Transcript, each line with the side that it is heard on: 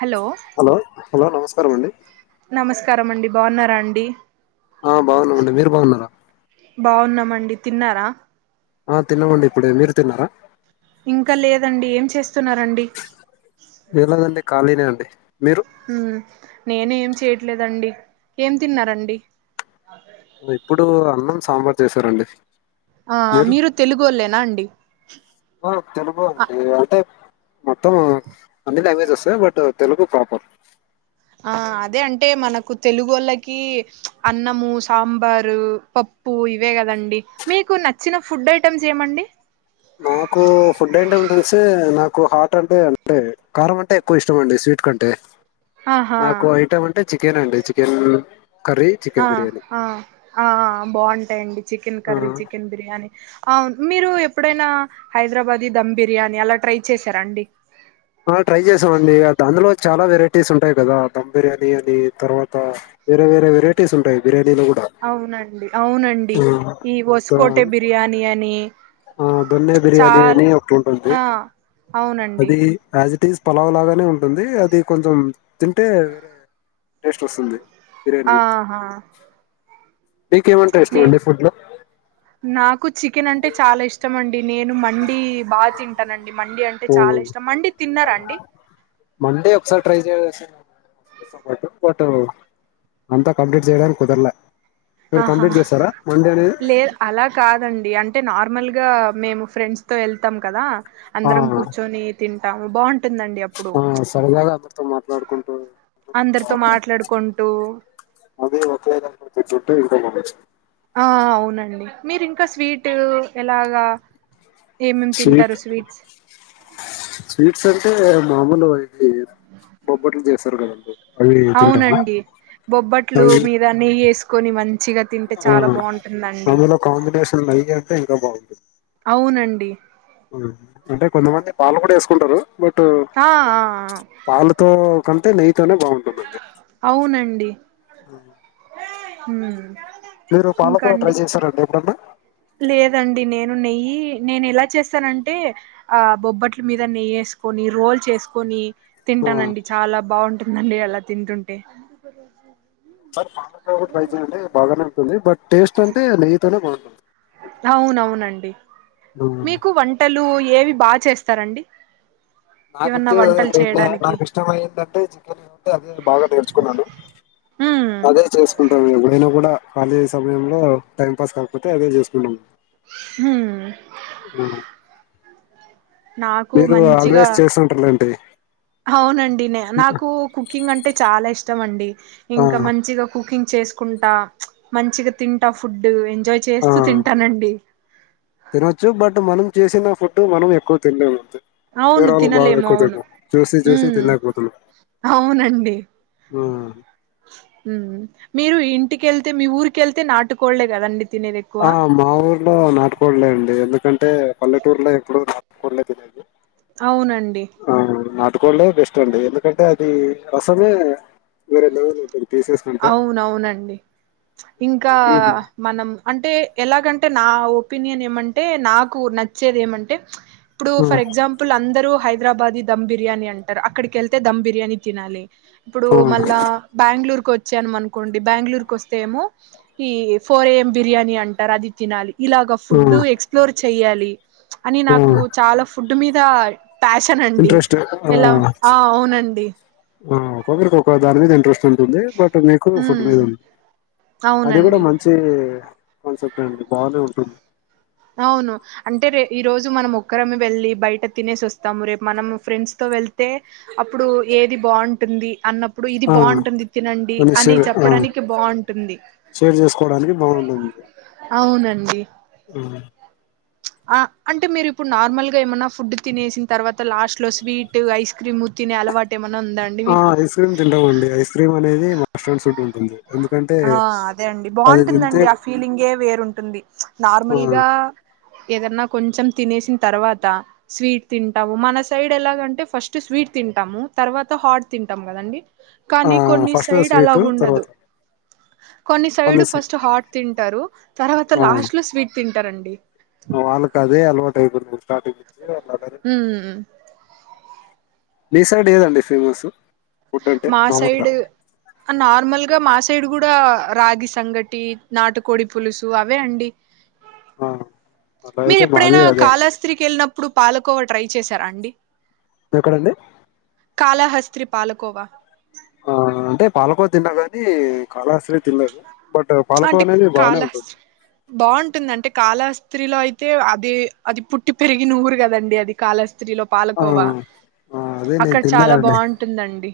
right: Hello
left: hello hello నమస్ స్కారం అండి
right: నమస్కారం అండి బాగున్నారా అండి
left: ఆ బాగున్నామండి మీరు బాగున్నారా
right: బాగున్నామండి తిన్నారా
left: ఆ తినమండి ఇప్పుడేమీరు తిన్నారా
right: ఇంకా లేదండి ఏం చేస్తున్నారండి
left: ఏం లేదండి ఖాళీనే అండి మీరు
right: ఉమ్ నేనేఏం చే చేయట్లేదండి ఏం తిన్నారండి
left: ఇప్పుడు అన్నం సాంబార్ చేసారండి
right: ఆ మీరు తెలుగోల్లేనా అండి
left: ఆ తెలుగు అండి అంటే మొత్తం అన్నీ లాంగ్వేజస్ వసయ్ బట్ తెలుగు ప్రపర్
right: ఆ అదే అంటే మనకు తెలుగు ఓళ్ళకి అన్నము సాంబారు పప్పు ఇవే కదండి మీకు నచ్చిన ఫుడ్ ఐటెమ్స్ ఏమండి
left: నాకు ఫుడ్ ఏంట ఉంటుే నాకు హార్ట్ అంటే అంటే కారం అంటే ఎక్కువ ఇష్టం అండి స్వీట్ కంటే
right: ఆహా
left: నాకు ఐటమ్ అంటే చే చికెన్ అండి చికెన్ కర్రీ
right: ఆ
left: చికెన్ బిర్యానీ
right: ఆ ఆ బాగుంటాయండి చికెన్ కర్రీ
left: ఆ
right: చికెన్ బిర్యానీ అవును మీరు ఎప్పుడైనా హైదరాబాధీ ధమ్ బిర్యానీ అలా ట్రై చేసారా అండి
left: ఆ ట్రై చేసామండి దా అందులో చాలా వెరైటీస్ ఉంటాయి కదా దధమ్ బిర్యానీ అని తర్వాత వేరే వేరే వెరైటీస్ ఉంటాయి బిర్యా
right: అవునండి అవునండి ఈ
left: దా
right: వసుకోటె బిర్యాని అని
left: ఆ దొన్నె బిర్యానీ
right: చాల్
left: అని ఒకటుంటుంది
right: ఆ అవునండి
left: అది ఆజ్ ఇట్ ఈస్ పలావ్ లాగానే ఉంటుంది అది కొంచెం తింటే వేరే టేస్ట్ వస్తుంది. బిర్యానీ
right: ఆహా
left: మీకేమంటే
right: నే
left: ఇష్టం అండి ఫుడ్ లో
right: నాకు చికెన్ అంటే చాలా ఇష్ టమండి నేను మండి బాగా తింటానండి మండి అంటే
left: ఓ
right: చాలా ఇష్టం మండి తిన్నారా అండి?
left: మండే ఒకసారి [inaudible] బట్ అంతా కంప్లీట్ చేయడానికి కుదర్లా
right: ఆహా లేద్ అలా కాదండి అంటే నార్మల్ గా మేము ఫ్రెండ్స్ తో ఎళ్తాం కదా!
left: ఆ
right: అందరం కూర్చొని తిన్ టాము బాన్
left: ఆ సరదాగా అందరితో మాట్లాడుకుంటు తింటుంటే బా
right: అందరితో
left: [unintelligible]
right: మాట్లాడుకుంటూ
left: అదీ ఒకే విదంగా [unintelligible] కె ఉంటాయి నాన్వేజ్.
right: ఆ అవునండి మీరింకా స్వీటు ఎలాగా? ఏమేమి
left: స్వీట్
right: తింటారు స్వీట్స్
left: స్వీట్స్ అంటే మామూలు ఇది బొబ్బట్లు చేస్తారు కదండి? అవి తింటాము
right: అవునండి బొబ్బట్లు
left: అవి
right: మీద నెయ్యేసుకొని మన్
left: ఆ అందులో కాంబినేషన్ నయ్య టె ఇంకా బాగుంటున్
right: అవునండి.
left: అంటే కొంతమంది పాలు కూడ ఏసుకుంటారు. బట్టు
right: ఆ ఆ ఆ!
left: పాలతో కంటే నై
right: అవునండి.
left: అవు
right: మ్మ్
left: మీరు పాలకూర ట్రై చేసారా అండి ఎప్పుడన్నా
right: ను నెయ్యి నేను ఎలా చేస్తానంటే ఆ బొబ్బట్లు మీద నెయ్యేసుకొని, రోల్ చేసుకొని
left: ఆ,
right: తింటానండి చాలా బావుంటున్ మళ్ళీ అలా తింటుంటే.
left: సర్ అట్లగూడ ట్రై చేయండి బాగానే ఉంటుంది. బట్, టేస్ట్ అంటే నెయ్యితోనే బావుంటుంది.
right: అవునవునండి
left: ఉమ్.
right: మీకు వంటలు లు ఏవి బాగా చేస్తారండి
left: నాకు
right: ఏమన్నా
left: వచ్చేదే
right: వంటలు
left: ప్రజ్ఞ
right: చేయడానికి
left: నాకు ఇష్టం అయందంటే చికెన్ అంటే అదే బాగా నేర్చుకున్నాను
right: ఉమ్
left: అదే చేసుకుంటాను నిన్న కూడా కాలేజీ సమయంలో టైం పాస్ కాకపోతే అదే చేసుకుంటాం
right: హు
left: మీరు ఆల్వేజ్ చేస్తుంటారులేంటి
right: అవునండి న నాకు కుకింగ్ అంటే చాలా ఇష్టం ఇష్టంమండి
left: ఆ
right: ఇంకా మంచిగా కుకింగ్ చేసుకు కుంట మంచిగా తింటా ఫుడ్ ఎంజాయ్
left: ఆ
right: చేస్తూ తింటానండి
left: తినొచ్చు బట్ మనం చేసిన ఫుడ్ మనం ఎక్కువ తినలేము అంతే
right: అవును
left: వేరే వాళ్ళకి బాగా
right: తినలేము
left: ఎక్కువ
right: అవును
left: తింటాం చూసి
right: ఉ
left: చూసి తినలేకపోతున్నాం
right: అవునండి
left: ఆ
right: ఉహు మీరు ఇంటికెళ్తే మీ ఊరికెళ్తే నాటుకోడలే కదండి తినేది ఎక్కువ
left: ఆ మా ఊర్లో నాటుకోడులే అండి ఎందు ఎందుకంటే పల్లెటూరులో ఎప్పుడడు నాటు కోడ్లే తినేధి
right: అవునండి
left: నాటుకోడ్లే బెస్ట్ అండి ఎందుకంటే అది రసమే వేరే లెవెల్ ఉంటుంది పీసెస్ కంటే
right: అవునవునండి ఇంకా
left: అవి
right: మనం అంటే ఎలాగంటే నా ఒపీనియన్ ఏమంటే నాకు నచ్చేది ఏమంటే ఇప్పుడు
left: ఆ
right: ఫర్ ఎగ్జాంపుల్ అందరూ హై దరాబాది దమ్ బిర్యానీ అంటరు అక్కడికెళ్తే దమ్ బిర్యానీ తినాలి ఇప్పుడు
left: ఆ
right: ళ్లా బ్యాంగళూరు కు వచ్చానం అనుకోండి బ్యాంగళూరుకొస్తే ఏమో ఈ ఫోర్ ఏఎం బిర్యానీ అంటారు అది తినాలి ఇలాగా ఫుడ్డు
left: ఆ
right: ఎక్స్ప్లోర్ చెయ్యాలి అని నాకు
left: ఆ
right: చాలా ఫుడ్ తుమ్మిదా ప్యాషన్ అండి
left: ఇంట్రెస్ట్ ఆ,
right: ఎలా ఆ అవునండి
left: ఆ ఒకరికి కొకదానిమీద ఇంట్రేస్ట్ ఉంటుంది బట్ మీకు ఫుడ్
right: ఉమ్
left: మీద ఉంది అది కూడా
right: అవునండి
left: మంచి కాన్సెప్ట్ అండి బానే ఉంటుంది
right: అవును అంటే రే ఈ రోజు మనం ఒక్కరమె వెళ్ళి బయట తినేసి వస్తాము రేపు మనం ఫ్రెండ్స్ తో వెళ్తే అప్పుడు ఏది బావుటుంది అన్నప్ ఇప్పుడు ఇది
left: ఆ,
right: బావుంటుంది తినండి
left: మన
right: అని
left: షేర్ ఆ,
right: చెప్పడానికి బావుంటుంది
left: షేర్ చేసుకోవడానికి బాగుంటుంది
right: అవునండి. అ అంటే మీరు ఇప్పుడు నార్మల్ గా ఏమన్నా ఫుడ్ తినేసిన తర్వాత లాస్ట్ లో స్వీట్, ఐస్ క్రీమ్ తినే అలవాటు ఎమ్
left: ఆ ఐస్ క్రీమ్ తింటామండి ఐస్ క్రీమ్ అనేది మస్ట్ అండ్ షూడ్ ఉంటుంది ఎందుకంటే
right: ఆ అదే అండి
left: అది తింటే
right: బావుంటుందండి ఆ ఫీలింగే వేరుంటుంది నార్మల్గా ఏదన్నా కొంచెం తినేసిన తర్వాత స్వీట్ తింటాము మన సైడ్ ఎలాగంటే ఫస్ట్ స్వీట్ తింటాము తర్వాత హాట్ తింటాము కదండీ కాని కొన్ని
left: ఫస్ట్
right: సైడ్
left: స్వీట్
right: అలాగుండదు
left: తర్వాత
right: కొన్ని సైడ్ ఫస్ట్ హాట్ తింటారు తర్వాత లాస్ట్ లో స్వీట్ తిన్ ట్టారండి
left: వాల్ కదే అలువాట్ అయిపోతుంది స్టార్టింగ్ ఏదో అట్లా
right: ఉమ్
left: మీస్సైడ్ ఏదండి ఫేమస్ ఫుడ్ అంటే
right: మా
left: మామూలుగా
right: సైడ్ నార్మల్ క మా సైడ్ కూడా రాగి సంగటి నాటుకోడి పులుసు అవే అండి
left: ఆ, అలా
right: మీరు
left: అయితే మాది
right: ఎప్పుడైనా
left: అదే
right: కాళాస్త్రీకి వెళ్ళినప్ ఇప్పుడు పాలకోవ ట్రై చేశారా అండి
left: ఎక్కడండి
right: కాలహస్త్రీ పాలక్ కోవా
left: ఆ అంటే పాలకో తిన్నా గాని కాళస్త్రీ తినలేదు బట్ పాలకోవ
right: అంటే
left: అనేది బాగానే ఉంటుంది
right: కాలస్త్రీ బాగుంటుందంటే కాలాస్త్రీలో అయితే అదీ అది పుట్టి పెరిగిన ఊరు కదండి అది కాలాస్ త్రిలో
left: ఆ
right: పాలకోవా
left: ఆ అదే నేను
right: అక్కడ చాలా
left: తిన్నానండి
right: బాగుంటుందండి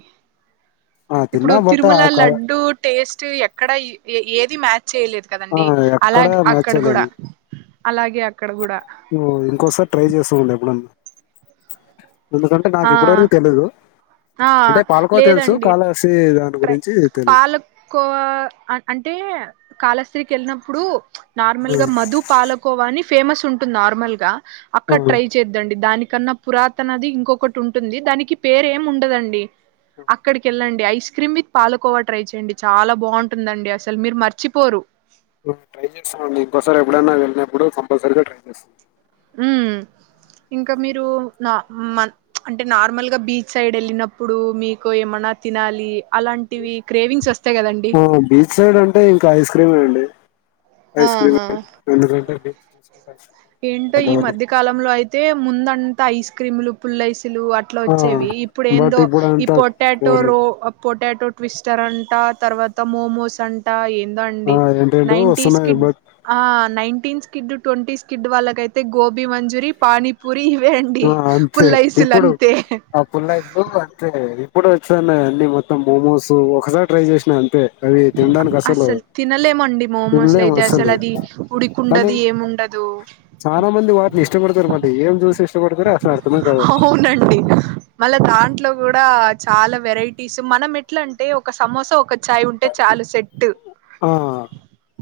left: ఆ
right: ఇప్పుడు
left: తిన్నా బట్
right: తిరుమల
left: ఆ కా
right: లడ్డు టేస్ట్ ఎక్కడ ఏ ది మ్యాచ్ చేయలేదు
left: ఆ
right: కదండి
left: ఎక్కడ
right: అలాగ
left: మ్యాచ్
right: అక్కడ కూడా
left: చేయలేము
right: అలా
left: నువ్వు ఇంకోసారి ట్రై చేస్త ఉండు ఎప్పుడన్నా చిక్ చిక్ ఎందుకంటే నాకు
right: ఆ
left: ఇప్పుడువరకు తెలీదు
right: ఆ
left: అంటే పాలకోవ తెలుసు
right: లేదండి
left: కాళహస్తి దాని
right: ట్రై
left: గురించి తెలీదు
right: పాలకోవా అంటే కాలస్ త్రీకి వెళ్ళినప్పుడు నార్మల్ గా మధు పాలకోవ అని ఫేమస్ ఉంటుంది నార్మల్గా
left: ఆ
right: అక్కడ ట్రై చేద్దండి దాని కన్నా పురాతనది ఇంకొకటి ఉంటుంది దానికి పేరు ఏం ఉం ఉండదండి అక్కడికి వెళ్ళండి ఐస్ క్రీమ్ మీ పాలుకోవా ట్రై చేయయండి చాలా బాగుంటుందండి అసలు మీరు మర్చిపోరు
left: నుప్పుడు కంపల్సరీగా ట్రై చేస్తాను
right: ఉమ్ ఇంకా మీరు నా అంటే నార్మల్గా బీచ్ సైడ్ వెళ్ళినప్పుడు మీకు ఏమన్నా తినాలి అలాంటివి క్రేవింగ్స్ వస్తా
left: ఆ బీచ్ సైడ్ అంటే ఇంకా ఐస్ క్రీమ్ ఏ అండి ఐస్ క్రీమే
right: ఆహా
left: ఎందుకంటే బీచ్ చూసుకుంటే ఐస్
right: ఏంటో ఈ
left: క్రీమ్
right: మధ్యకాలంలో అయితే ముంద అంతా ఐస్ క్రీములు పుల్ల ఐస్ క్రీమ్ లు అట్
left: ఆ
right: వచ్చేవి ఇప్పుడు
left: బట్
right: ఏందో
left: ఇప్పుడు
right: ఈ
left: అంతా
right: పొటాటో
left: కోలు
right: రో పొట్ టాటో ట్విస్టర్ అంట తర్వాత మోమోస్ అంట ఇది
left: ఆ
right: అండి
left: ఏంటేంటో
right: నైన్ంటిస్
left: వస్తున్నాయి
right: కిడ్
left: బట్
right: ఆ నైన్టీన్స్ కిడ్ ట్వంటీ స్కిడ్ వాళ్ళకైతే గోబీ మంజూరి పానీపూరి ఇవే అండి
left: ఆ అంతే
right: పుల్లైసులు
left: ఇప్పుడు
right: అంతే
left: ఆ పుల్లాయిలు అంతే ఇప్పుడు వచ్చిందిన్నా అన్నీ మొత్తం మోమోస్ ఒకసారి ట్రై చేసినా అంతే అవి తినడానికి
right: అసలు తినలేమండి మమోస్లు అయితే అసలు అది
left: కానీ
right: ఉడికిండదు ఏముండదు
left: చాలా మంది వాటిని ఇష్టపడతారు మద ఏం చూసి తోటకూర చారు
right: అవునండి మళ్ళా దాంట్లో కూడా చాలా వెరైటీస్ మనం ఎట్లా అంటే ఒక సమోసా ఒక చాయ్ ఉంటే చాలు సెట్
left: ఆ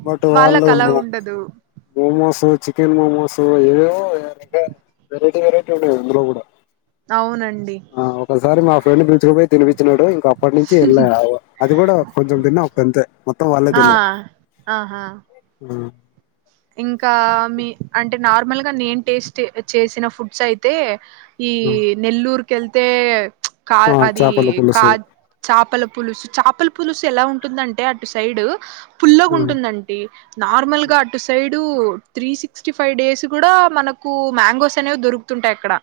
left: బట్ వాళ్ళు
right: వాళ్ళకు అలా
left: మో
right: ఉండదు
left: మోమోస్ చికెన్ మోమోసు ఏవో రం వెరైటీ వెరైటీ ఉండే ఇందులో కూడా
right: అవునండి
left: ఆ ఒకసారి మా ఫ్రెండ్ పిలుచుకుపోయి తినిపచ్చినాడు ఇంక అప్పటి నుంచి వెళ్ళ అది కూడా కొంచెం తిన్నా ఒకంతే మొత్తం వాళ్ళే
right: ఆ
left: తిన్నారు
right: ఆహా ఇంకా మీ అంటే నార్మల్ గా నేను టేస్ట్ చేసిన ఫుడ్స్ అయితే ఈ
left: ఉమ్.
right: నెల్లూర్ కళ్తే కా
left: ఆ,
right: అది
left: చేపల
right: కా
left: పులుసు
right: చేపల పులుసు చేపల పులుసు ఎలా ఉంటుందంటే అటు సైడ్ పుల్లోగా
left: ఉమ్,
right: ఉంటుందంటడి నార్మల్ గా side three sixty five days కూడా మనకు మ్యాంగోస్ అనేవి దొరుకుతుంటాయి అక్కడ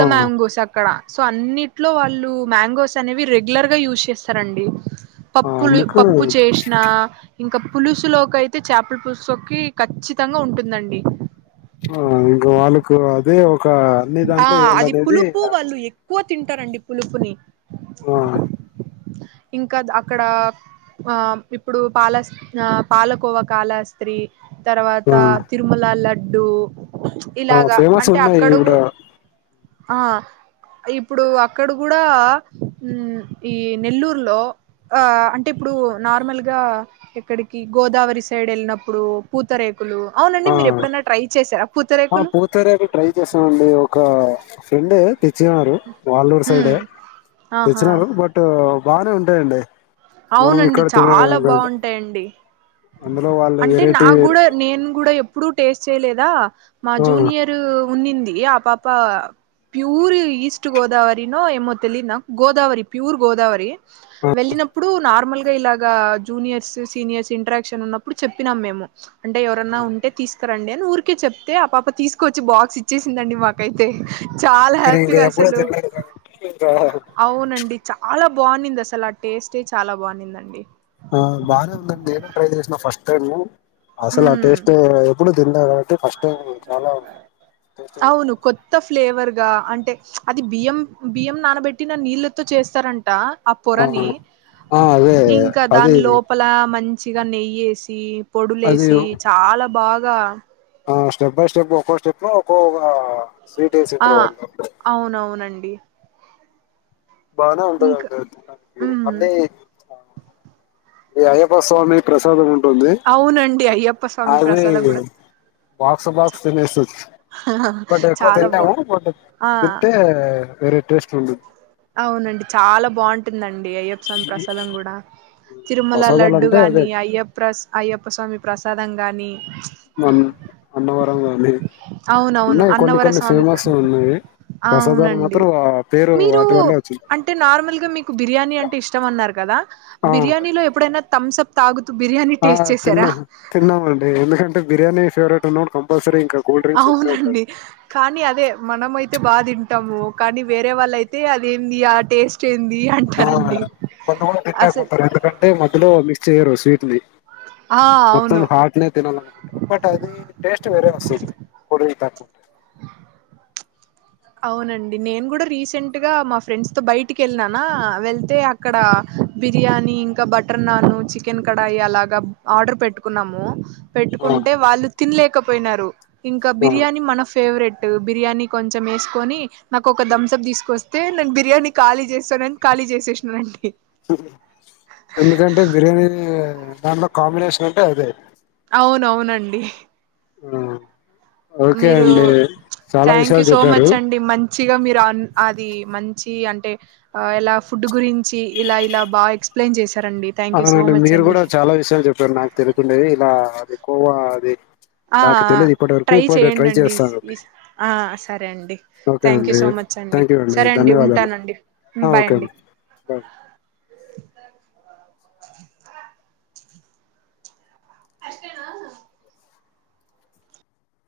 left: ఆ,
right: మ్యాంగోస్ అక్కడ సో అన్నింటిలో వాళ్ళు మ్యాంగోస్ అనేవి రెగ్యులర్గా యూస్ చేస్తారండి
left: ఆ,
right: పప్పులు
left: అందుకు
right: పప్పు చేసిన ఇంక పులుసులో కైయితే చేపల పులుసు లోకి ఖచ్చితంగా ఉంటుందండి
left: ఆ ఇంక వాళ్ళకు అదే ఒక అన్ని
right: ఆ
left: దాంట్లో
right: అది
left: ఏయలనేది అనేది
right: పులుపు వాళ్ళు ఎక్కువ తింటారండి పులుపుని
left: ఆ
right: ఇంకా అక్కడ ఆ ఇప్పుడు పాల పాలకోవ కాళహస్తి తర్వాత తిరుమల లడ్డూ డ్డు
left: ఆ ఫేమస్ ఉన్నాయి ఈవిడ
right: ఆ ఇప్పుడు అక్కడ కూడా ఈ నెల్లూరులో ఆ అంటే ఇప్పుడు నార్మల్గా ఎక్కడికి గోదావరి సైడ్ వెళ్ళినప్పుడు పూతరక్ కులు అవునండి
left: ఆ,
right: మీరు ఎప్పుడైనా ట్రై చేసారా
left: ఆ పూతరేకులు ట్రై చేసామండి ఒక ఫ్రెండే తెచ్చినారు వాళ్ళూరు సైడే
right: మ్ ఆహా
left: తెచ్చినారు బట్ బానే ఉంటాయండి మనం
right: అవునండి
left: ఇక్కడ తినే
right: చాలా బాగుంటాయండి
left: అందులో వాళ్ళు
right: అంటే
left: వెరైటీ
right: నాకు కూడా నేను కూడా ఎప్పుడు టేస్ట్ చేయలేదా మా
left: ఆ, ఆ,
right: జూనియర్ ఉన్నింది ఆ పాప ప్యూర్ ఈస్ట్ గోదావరినో ఏమో తెలియద్ నాక్ గోదావరి ప్యూర్ గోదావరి వెళ్లిన నార్మల్ గా ఇలాగా జూనియర్స్ సీనియర్స్ ఇంటరాక్షన్ ఉన్నప్పుడు చెప్పినాం మేము అంటే ఎవరన్నా ఉంటే తీస్క రండి అని ఊరికే చెప్తే ఆ పాప తీసుకొచ్చి బాక్స్ ఇచ్చేసిందండి మాకైతే చాలా
left: నేను ఇంక
right: హ్యాపీగా
left: ఎప్పుడూ
right: అసలు
left: తినలేదు కాబట్టి ఇంకా
right: అవునండి చాలా బావునింది అసల ఆ టేస్టే చాలా బావునిందండి
left: ఆ బాగా నేను ట్రై చేసిన ఫస్ట్ టైమ్ అసలు ఆ
right: ఉమ్
left: టేస్టే వేరే లెవ్ ఎప్పుడు దింద టేస్టీగా ఉంది
right: అవును కొత్త ఫ్లేవర్ ఆ అంటే అది బియ్యం బియ్యం నానబెట్టిన నీళ్ళతో చేస్తార ట ఆ పొరని
left: ఆ అదే
right: ఇంకా
left: అది
right: దాని లోపల మం చిగా నెయి ఏసి పొడులే
left: అది
right: లెసి చాలా బాగ్ గ
left: ఆ స్టెప్ బై స్టెప్ ఒక్కో స్టెప్ ఒక్కో లా
right: ఆ అవునవునండి
left: బానే
right: ఇంకా
left: ఉంటదండి
right: ఉమ్
left: మండి ఈ అయ్యప్ప స్వామి ప్రసాదం టుంది
right: అవునండి అయ్యప్ప స్వామి
left: అది
right: ప్రసాదం కూడా
left: బాక్స్ బాక్స్ తినేస్తు బట్ ఎక్కువ
right: చాలా బా
left: తింటాము బట్
right: ఆ
left: తింటే వెరీ టేస్ట్ ఉహు
right: అవునండి చాలా బాగుంటుందండి మీ అయ్యప్ప స్వామి ప్రసాదం కూడా తిరుమల
left: ప్రసాదాలు
right: లడ్డు
left: అంటే అదే
right: గాని అయ్యప్ప ప్రస్ అయ్యప్ప స్వామి ప్రసాదం గానీ
left: అన్నవరం గానీ
right: అవునవును
left: ఉన్నాయి కొన్ని
right: అన్నవర
left: కొన్ని
right: స్వామి
left: ఫేమస్ ఉన్నాయి ప్రసాదాలు మాత్రం ఆ పేరు
right: కు
left: వల్లే వచ్చింది
right: అంటే నార్మల్ గా మీకు బిర్యానీ అంటే ఇష్టం అన్నారు గదా
left: ఆ
right: బిర్యానీలో ఎప్పుడైనా తమ్స్ అప్ తగ్
left: ఆ తిన్నా తిన్నామండి ఎందుకం బిర్యాని ఫేవరెట్ కంపల్సరి ఇక
right: అవునండి కానీ అదే మనమై తే బా తింటాము కానీ వేరే వాళ్ళు అయితే అదింది ఆ టేస్ట్ ఏం
left: ఆ కొంతమంది
right: అసలు
left: తినకుంటారు ఎందుకంటే మధ్యలో చేయరు స్వీట్ది
right: ఆ
left: మత్తం
right: అవును
left: హాట్నే తినాల అకుంటారు బట్ అది టేస్ట్ వేరే వస్తుది కొడి త
right: అవునండి నేను కూడా రీసెంట్ గా మా ఫ్రెండ్స్ తో బయటికి వెళ్ళిననా వెళ్తే అక్కడ బిర్యాని ఇంకా బటర్ నాన్ చికెన్ కడాయి అలాగా ఆర్డర్ పెట్టుకున్నాము
left: ఆ
right: పెట్టుకుంటే వాళ్ళు తినలే కపోయినారు ఇంకా
left: ఆ
right: బిర్యానీ మన ఫేవరెట్ బిర్యానీ కొంచెం వేసుకొని నాకు ఒక థమ్స అప్ తీసుకొస్తే నేను బిర్యానీ ఖాళీ చేస్తానని ఖాళీ చేసేసినానుండి
left: ఎందుకంటే బిర్యానీ దాంట్లో కాంబినేషన్ అంటే అదే
right: అవునవునండి
left: ఆ ఓకే
right: మీరు
left: అండి చాలా
right: థ్యాంక్ యూ
left: విషయాలు
right: సో
left: చెప్పారు
right: మచ్ అండి మంచిగా మీరు అ అది మంచి అంటే ఇలా ఫుడ్ గురించి ఇలా ఇలా బాగా ఎక్స్ప్లెయిన్ చే
left: అవునండి మీరు కూడా చాలా విషయాలు చెప్పారు నాకు తెలికు ఉండేది ఇలా అది ఎక్కువ అది
right: ఆ
left: నాకు తెలీదు ఇప్పటి వరకు.
right: ట్రై
left: ఇప్పుడు ట్రై
right: చేయండిండి
left: చేస్తానండి.
right: సరే అండి
left: ఓకే
right: థ్యాంక్ యూ
left: అండి.
right: సో మచ్ అండి
left: థ్యాంక్ యూ
right: సరే అండి
left: ధన్యవాదాలు.
right: ఉంటానండి
left: ఆ!
right: బాయ్
left: ఓకే
right: అండి
left: బాయ్.
right: అదికనా